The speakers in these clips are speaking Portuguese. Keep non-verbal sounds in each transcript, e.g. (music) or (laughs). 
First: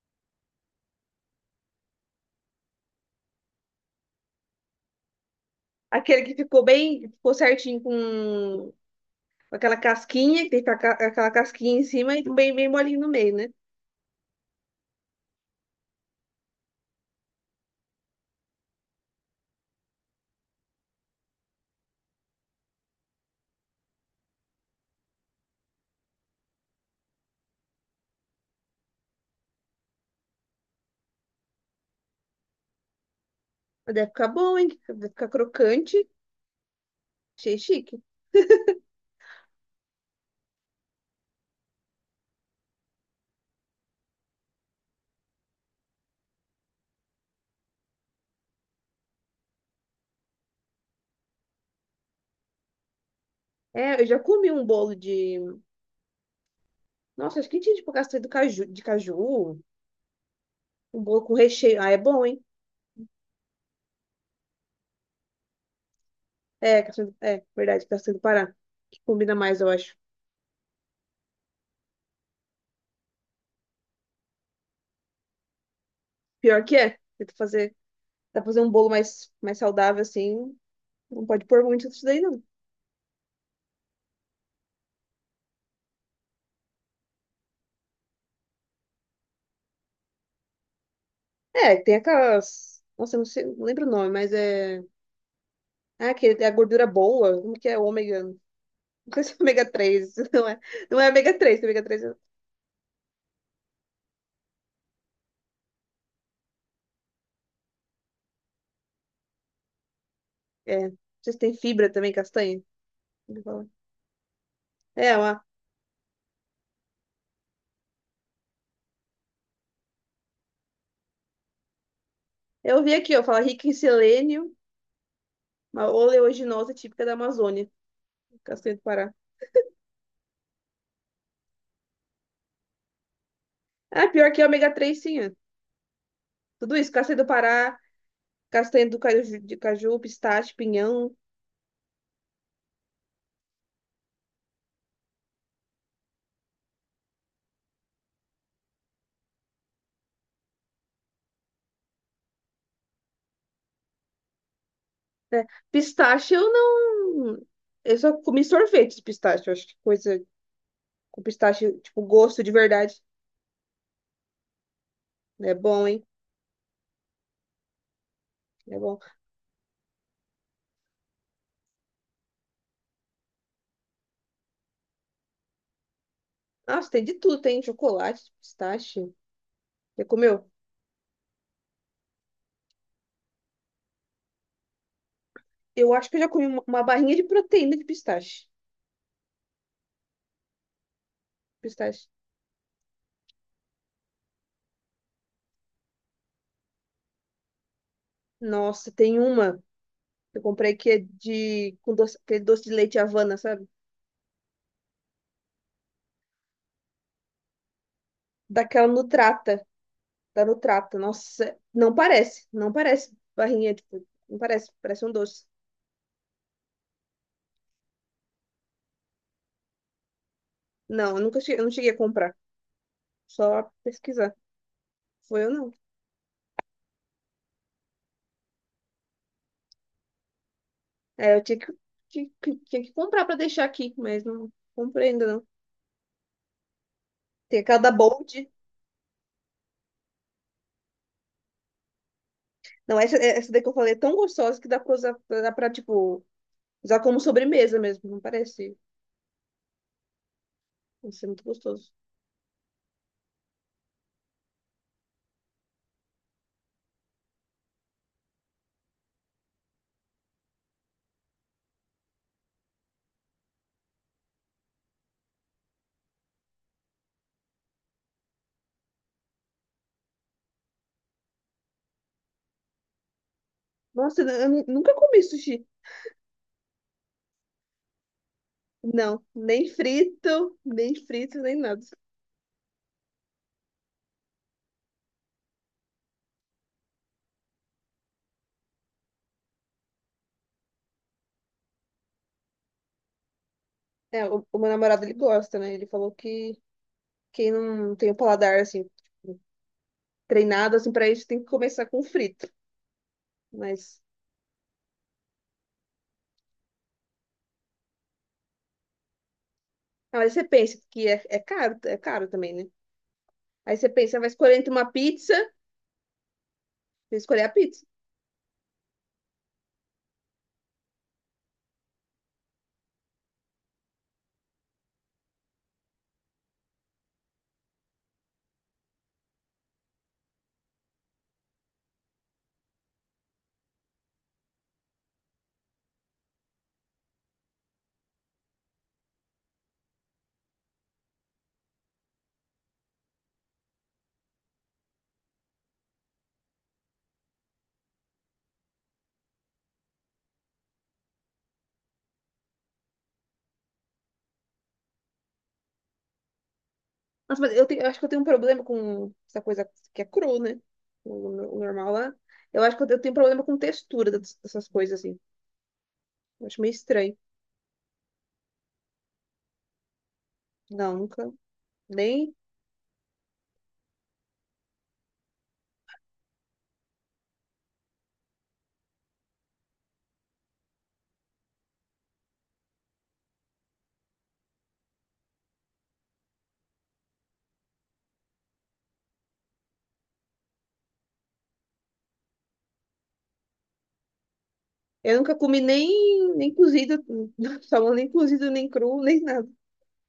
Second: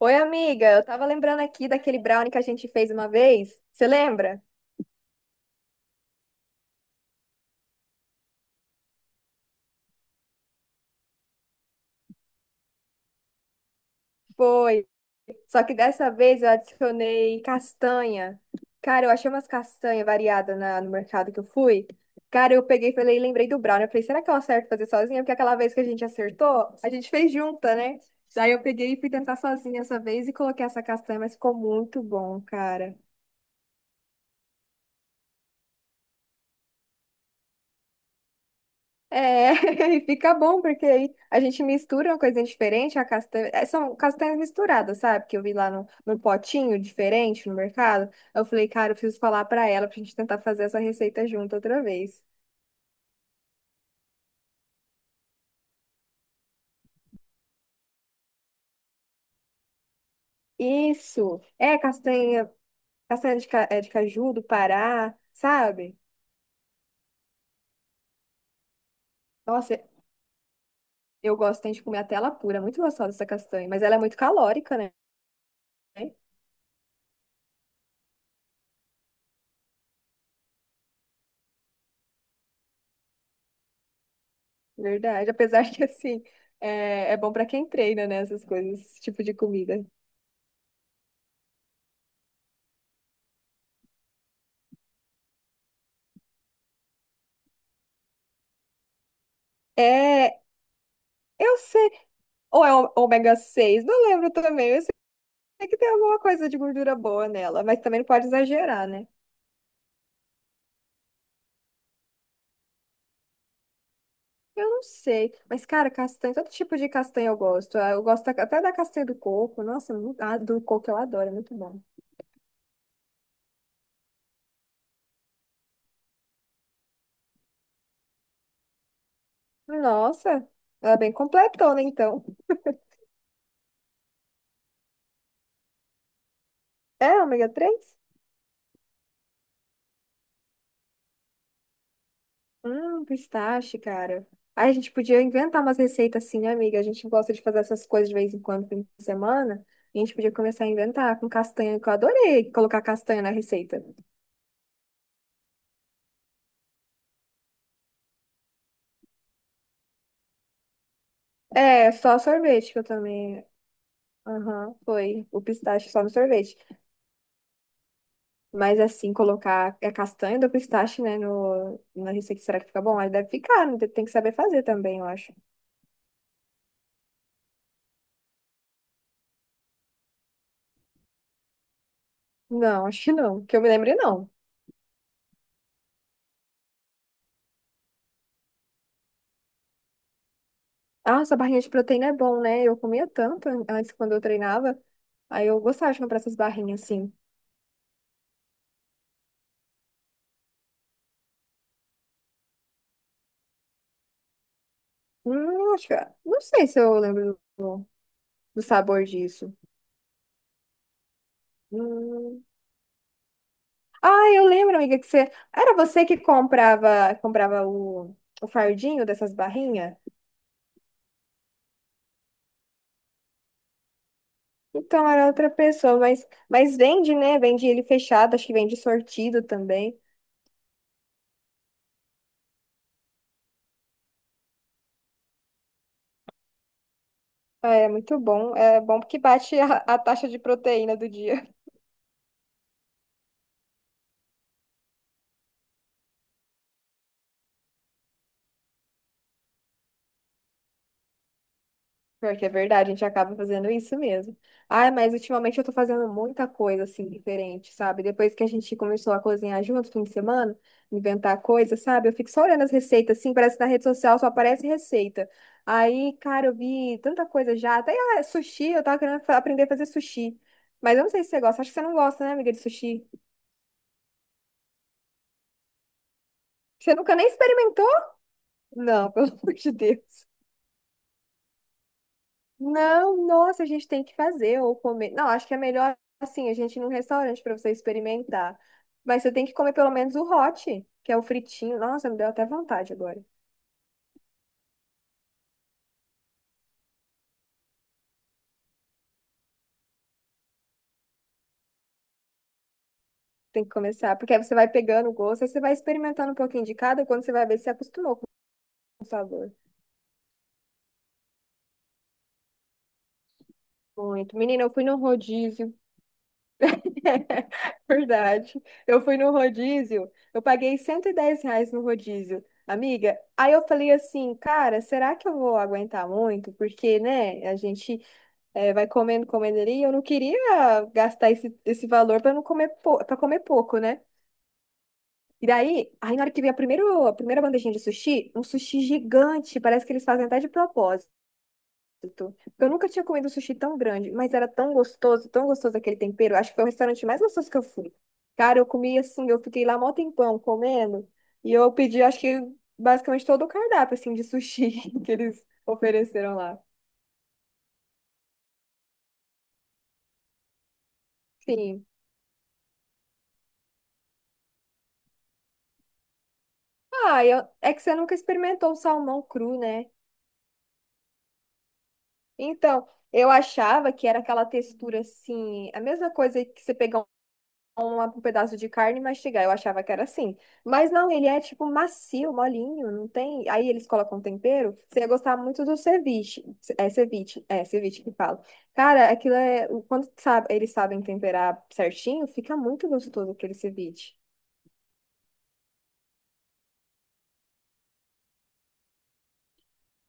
Oi, amiga, eu tava lembrando aqui daquele brownie que a gente fez uma vez. Você lembra? Aquele que ficou bem, ficou certinho com aquela casquinha, que tem que ficar aquela casquinha em cima e bem, bem molinho no meio, né? Foi. Só que dessa vez eu adicionei castanha. Cara, eu achei umas castanhas variadas no mercado que eu fui. Cara, eu peguei e falei, lembrei do brownie. Eu falei, será que eu acerto fazer sozinha? Porque aquela vez que a gente acertou, a gente fez junta, né? Daí eu peguei e fui tentar sozinha essa vez e coloquei essa castanha, mas ficou muito bom, cara. Mas deve ficar bom, hein? Deve ficar crocante. Achei chique. (laughs) É, (laughs) e fica bom, porque aí a gente mistura uma coisinha diferente, a castanha, é, são castanhas misturadas, sabe? Que eu vi lá no potinho diferente no mercado. Eu falei, cara, eu preciso falar pra ela pra gente tentar fazer essa receita junto outra vez. É, eu já comi um bolo de. Nossa, acho que tinha tipo castanha do caju, de caju. Um bolo com Isso, é recheio. Ah, é bom, hein? castanha, castanha de, é, de caju do Pará, sabe? É, castanha é verdade, castanha do Pará. Que combina mais, eu Nossa, acho. eu gosto tem de comer até ela pura, é muito gostosa essa castanha, mas ela é muito calórica, né? Pior que é. Tenta fazer, tá fazer um bolo mais saudável, assim. Não pode pôr muito disso daí, não. Verdade, (laughs) apesar que assim, é bom pra quem treina, né? Essas coisas, esse tipo de comida. É, tem aquelas. Nossa, eu não sei, não lembro o nome, mas é. Ah, que é a gordura boa, como que é ômega? Não sei se é ômega três, (laughs) É, não é ômega eu 3, que ômega sei. três é... Ou é ômega 6, não lembro também. Eu sei que tem alguma coisa de gordura boa nela, mas também não pode exagerar, né? é. Vocês têm fibra também, castanha? Ele fala. Eu não É, sei. Mas, cara, castanha, todo tipo de castanha eu gosto. Ah, eu gosto até da castanha do coco. Nossa, ah, do coco eu adoro, é muito bom. eu vi aqui, ó, fala rica em selênio, uma oleaginosa típica da Amazônia, castanha do Pará. Nossa, ela é bem completona, então. Ah, pior que é ômega 3, sim, é. Tudo isso, É, castanha do ômega Pará, 3. castanha do caju, de caju, pistache, pinhão, Pistache, cara. Aí a gente podia inventar umas receitas assim, né, amiga? A gente gosta de fazer essas coisas de vez em quando, fim de semana. E a gente podia começar a inventar com castanha, que eu adorei colocar castanha na receita. né? Pistache eu não... Eu só comi sorvete de pistache, eu acho que coisa com pistache, É, tipo, só gosto de sorvete que eu verdade. também. Aham, foi. O É bom, pistache só hein? no sorvete. É Mas bom. assim, colocar a castanha do pistache, né, no, na receita, será que fica bom? Aí deve ficar, né? Tem que saber fazer também, eu acho. Nossa, tem de tudo, tem chocolate, pistache. Já comeu? Não, (laughs) acho que não. Que eu me lembre, não. Eu acho que eu já comi uma barrinha de proteína de pistache. Nossa, a barrinha de proteína Pistache. é bom, né? Eu comia tanto antes quando eu treinava. Aí eu gostava de comprar essas barrinhas assim. Nossa, tem uma que eu comprei que é de com doce, aquele doce de leite Havana, sabe? Acho que... Não sei se eu lembro do Daquela sabor disso. Nutrata, da Nutrata. Nossa, não Hum. parece, não parece barrinha, tipo, Ah, não eu parece, lembro, amiga, parece que um você. doce. Era você que comprava, comprava o fardinho dessas barrinhas? Não, eu nunca cheguei, eu não cheguei a comprar, só pesquisar. Então era Foi outra eu não. pessoa, mas vende, né? Vende ele fechado, acho que vende sortido também. É, eu tinha que, tinha que comprar pra deixar aqui, mas não comprei ainda não. Tem Ah, aquela é da muito Bold. bom. É bom porque bate a taxa de proteína do dia. Não, essa daí que eu falei é tão gostosa que dá pra usar, dá pra, tipo, usar como sobremesa mesmo, não parece? Isso é muito gostoso. Pior que é verdade, a gente acaba fazendo isso mesmo. Ai, mas ultimamente eu tô fazendo muita coisa assim diferente, sabe? Depois que a gente começou a cozinhar junto no fim de semana, inventar coisa, sabe? Eu fico só olhando as receitas assim, parece que na rede social só aparece receita. Aí, cara, eu vi tanta coisa já, até ah, sushi, eu tava querendo aprender a fazer sushi. Mas eu não sei se você gosta, acho que você não gosta, né, amiga, de sushi? Nossa, eu nunca comi sushi. Você nunca nem experimentou? Não, (laughs) Não, pelo amor nem de Deus. frito, nem frito, nem nada. Não, nossa, a gente tem que fazer ou comer. Não, acho que é melhor assim, a gente ir num restaurante para você experimentar. Mas você tem que comer pelo menos o hot, que é o fritinho. Nossa, me deu até vontade agora. É, o meu namorado, ele gosta, né? Ele falou que quem não tem o paladar, assim, tipo, treinado, assim, pra isso tem que começar com frito. Tem que Mas, começar, porque aí você vai pegando o gosto, aí você vai experimentando um pouquinho de cada, quando você vai ver se se acostumou com o sabor. mas você pensa que é caro, é caro também, né? Aí você pensa, vai Muito. escolher Menina, entre eu fui uma no pizza, rodízio. vai escolher a pizza. (laughs) Verdade. Eu fui no rodízio, eu paguei R$ 110 no rodízio. Amiga, aí eu falei assim, cara, será que eu vou aguentar muito? Porque, né, a gente é, vai comendo, comendo ali. Eu não queria gastar esse valor para não comer para comer pouco, né? E daí, aí na hora que vem a primeira bandejinha de sushi, um sushi gigante, parece que eles fazem até de propósito. Eu nunca tinha comido um sushi tão grande, mas era tão gostoso aquele tempero. Acho que foi o restaurante mais gostoso que eu fui. Cara, eu comi assim, eu fiquei lá mó tempão comendo, e eu pedi, acho que basicamente todo o cardápio assim de sushi (laughs) que eles ofereceram lá. Nossa, mas eu acho que eu tenho um problema com essa coisa que é cru, né? O, no- o Sim. normal lá. Eu acho que eu tenho problema com textura dessas coisas, assim. Eu acho meio estranho. Ah, é que você nunca experimentou o salmão cru, né? Não, nunca. Nem. Então, eu achava que era aquela textura assim, a mesma coisa que você pegar um pedaço de carne e mastigar. Eu achava que era assim. Mas não, ele é tipo macio, molinho, não tem. Aí eles colocam tempero. Você ia gostar muito do ceviche. É ceviche, é ceviche que fala. Cara, aquilo é. Quando sabe, eles sabem temperar certinho, fica muito gostoso aquele ceviche. Eu nunca comi nem cozido, (laughs) salmão nem cozido, nem cru, nem nada.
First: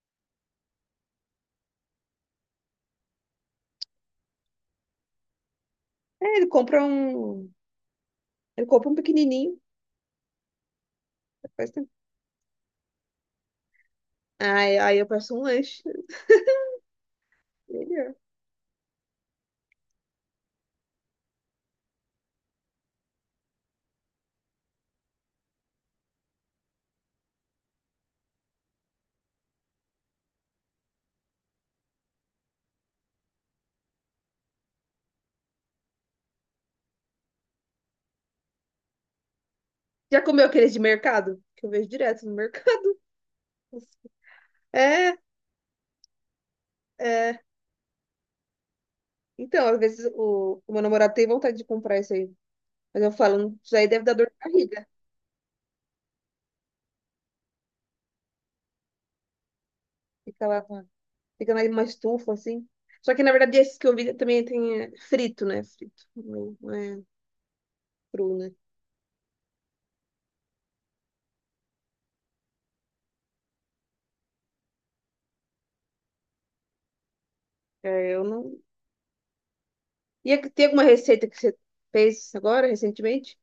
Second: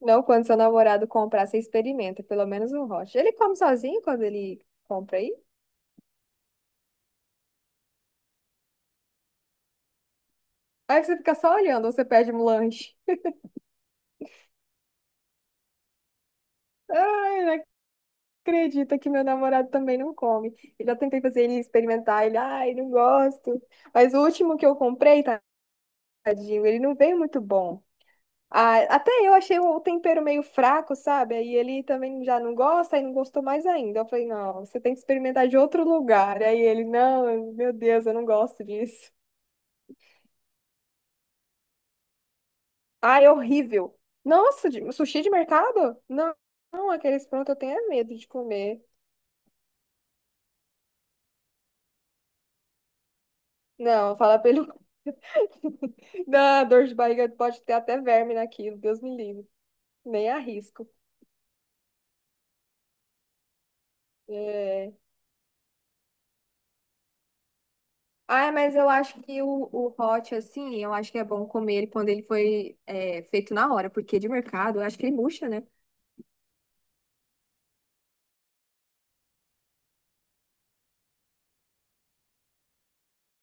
Não, quando seu namorado comprar, você experimenta, pelo menos um rocha. Ele come sozinho quando ele compra aí? É, ele compra um. Ele compra um pequenininho. Aí você fica só Faz olhando, tempo. ou você pede um lanche. Aí eu peço um lanche. Ai, não Melhor. acredito que meu namorado também não come. Eu já tentei fazer ele experimentar, ele, ai, não gosto. Mas o último que eu comprei, tadinho, ele não veio muito bom. Ah, até eu achei o tempero meio fraco, sabe? Aí ele também já não gosta e não gostou mais ainda. Eu falei, não, você tem que experimentar de outro lugar. Aí ele, não, meu Deus, eu não gosto disso. Já comeu aqueles de mercado? Que eu vejo direto no mercado. Ai, horrível. (laughs) Nossa, É, sushi de mercado? Não, aqueles é. prontos eu tenho é medo de comer. Então, às vezes o meu namorado tem vontade de comprar esse aí. Mas eu falo, isso aí deve dar Não, dor de fala pra ele. barriga. (laughs) Dá dor de barriga, pode ter até verme naquilo, Deus me livre. Nem Fica lá, arrisco. fica na uma estufa, assim. Só que, na verdade, esses que eu vi também tem é, É... frito, né? Frito, não é cru, Ah, né? mas eu acho que o hot, assim, eu acho que é bom comer ele quando ele foi é, feito na hora, porque de mercado, eu acho que ele murcha, né? É, eu não... E é que tem alguma receita que você fez agora, recentemente?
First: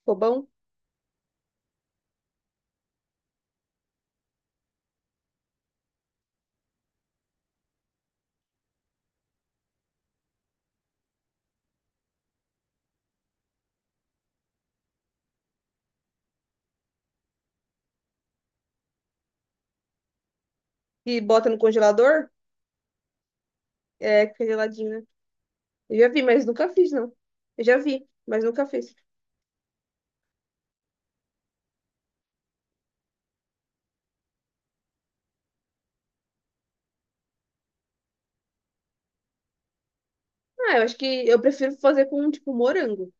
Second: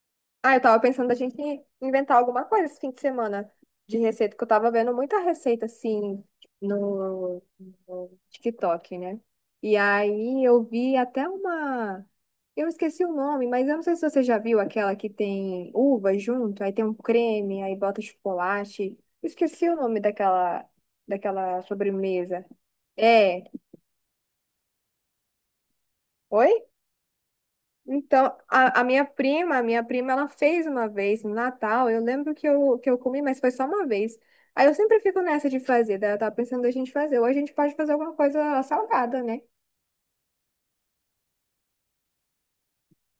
Ficou bom? Ah, eu tava pensando da gente inventar alguma coisa esse fim de semana de receita, que eu tava vendo muita receita assim no, no TikTok, né? E aí eu vi até uma. Eu esqueci o nome, mas eu não sei se você já viu aquela que tem uva junto, aí tem um creme, aí bota chocolate. Eu esqueci o nome daquela, E bota no daquela congelador? sobremesa. É. É, fica geladinho, né? Eu já vi, mas Oi? nunca fiz, não. Eu já vi, Então, mas nunca fiz. A minha prima, ela fez uma vez no Natal. Eu lembro que eu comi, mas foi só uma vez. Aí eu sempre fico nessa de fazer, daí eu tava pensando a gente fazer. Ou a gente pode fazer alguma coisa salgada, né? Ah, eu acho que eu prefiro fazer com, tipo, morango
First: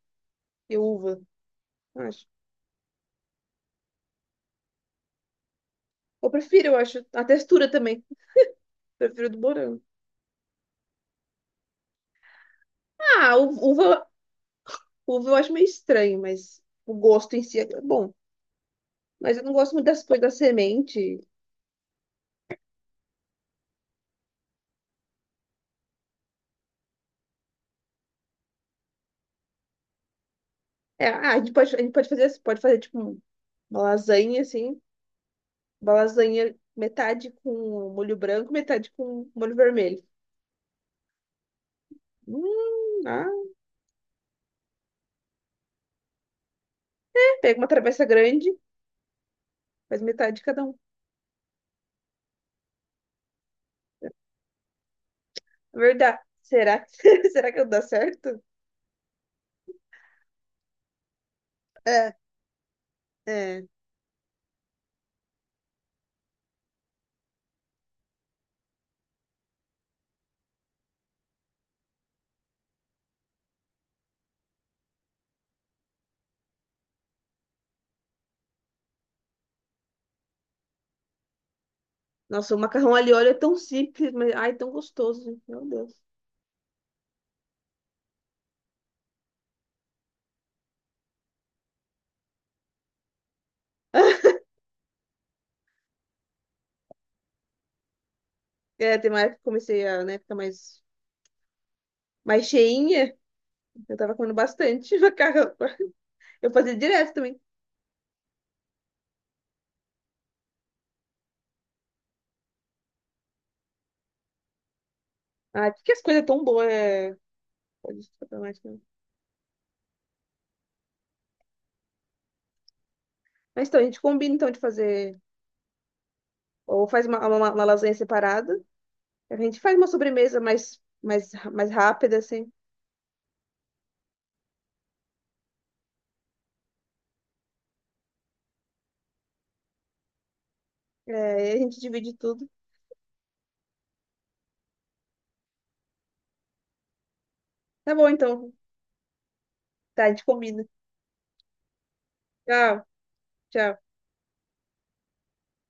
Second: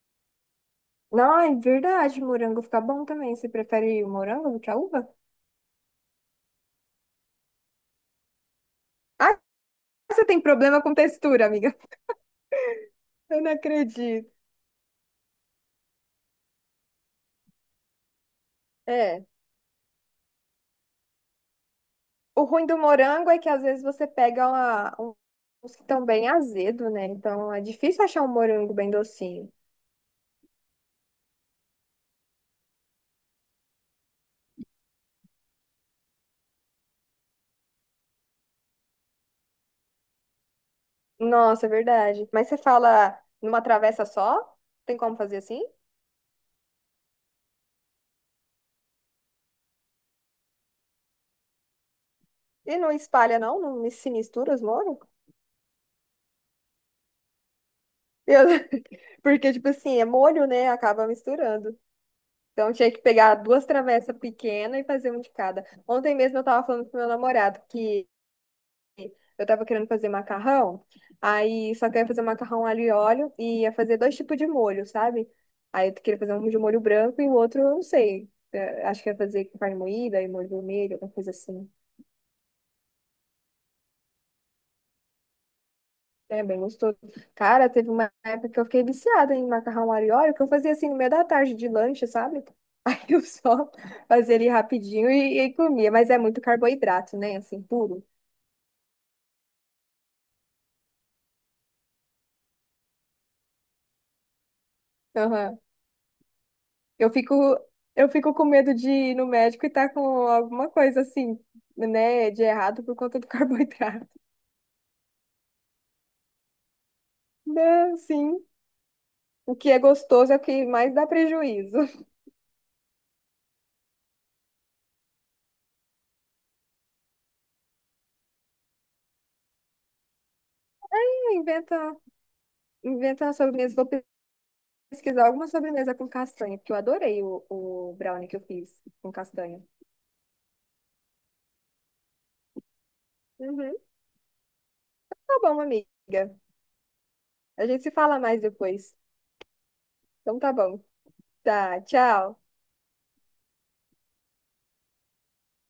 e uva, Não, é eu verdade, acho. morango fica bom também. Você prefere o morango do que a uva? Eu prefiro, eu acho. A textura também. Prefiro do Ah, morango. você tem problema com textura, amiga. (laughs) Ah, Eu não u- uva acredito. Uva eu acho meio estranho, mas o gosto em si é bom. É. Mas eu não gosto muito das coisas da semente. O ruim do morango é que às vezes você pega uma, uns que estão bem azedo, né? Então é difícil achar um morango bem docinho. É, ah, a gente pode fazer tipo uma lasanha assim, uma lasanha metade com molho branco, metade com molho vermelho. Nossa, é verdade. Mas você Hum, fala ah, numa travessa só? Tem como fazer assim? pega uma travessa grande, faz metade de cada um. E não espalha, não? Se mistura os molhos? É verdade. Será que (laughs) será que dá certo? Eu- (laughs) Porque, tipo assim, é molho, né? Acaba misturando. É, Então, tinha que pegar é. duas travessas pequenas e fazer um de cada. Ontem mesmo eu tava falando com meu namorado que eu tava querendo fazer macarrão, aí só que eu ia fazer macarrão alho e óleo e ia fazer 2 tipos de molho, sabe? Aí eu queria fazer um de molho branco e o outro, eu não sei. É, acho que ia fazer com carne moída e molho vermelho, alguma coisa assim. Nossa, o macarrão ali óleo é tão simples, mas ai, tão gostoso, gente. Meu Deus. É bem gostoso. Cara, teve uma época que eu fiquei viciada em macarrão alho e óleo, que eu fazia assim no meio da tarde de lanche, sabe? (laughs) Aí eu só (laughs) (laughs) fazia ele rapidinho e comia. Mas é muito carboidrato, né? Assim, puro. É, tem uma época que comecei a, né, ficar mais cheinha, eu tava comendo bastante (laughs) macarrão. Aham. Eu fazia Eu direto fico, também. eu fico com medo de ir no médico e tá com alguma coisa assim, né, de errado por conta do (laughs) carboidrato. Ah, por que as coisas tão boas é... Não, pode ser sim. problemática, né? O que é gostoso é o que mais dá prejuízo. Mas então, a gente combina então de fazer. Ou faz uma lasanha separada. A gente faz uma sobremesa mais, mais, (laughs) mais Inventa, rápida, assim. inventa uma sobremesa. Vou pesquisar alguma sobremesa com castanha, porque eu adorei o brownie que eu fiz com castanha. É, e a gente divide tudo. Uhum. Tá bom, amiga. A gente se Tá bom, fala mais então. depois. Tá, a gente Então tá combina. bom. Tá, tchau. Tchau, tchau.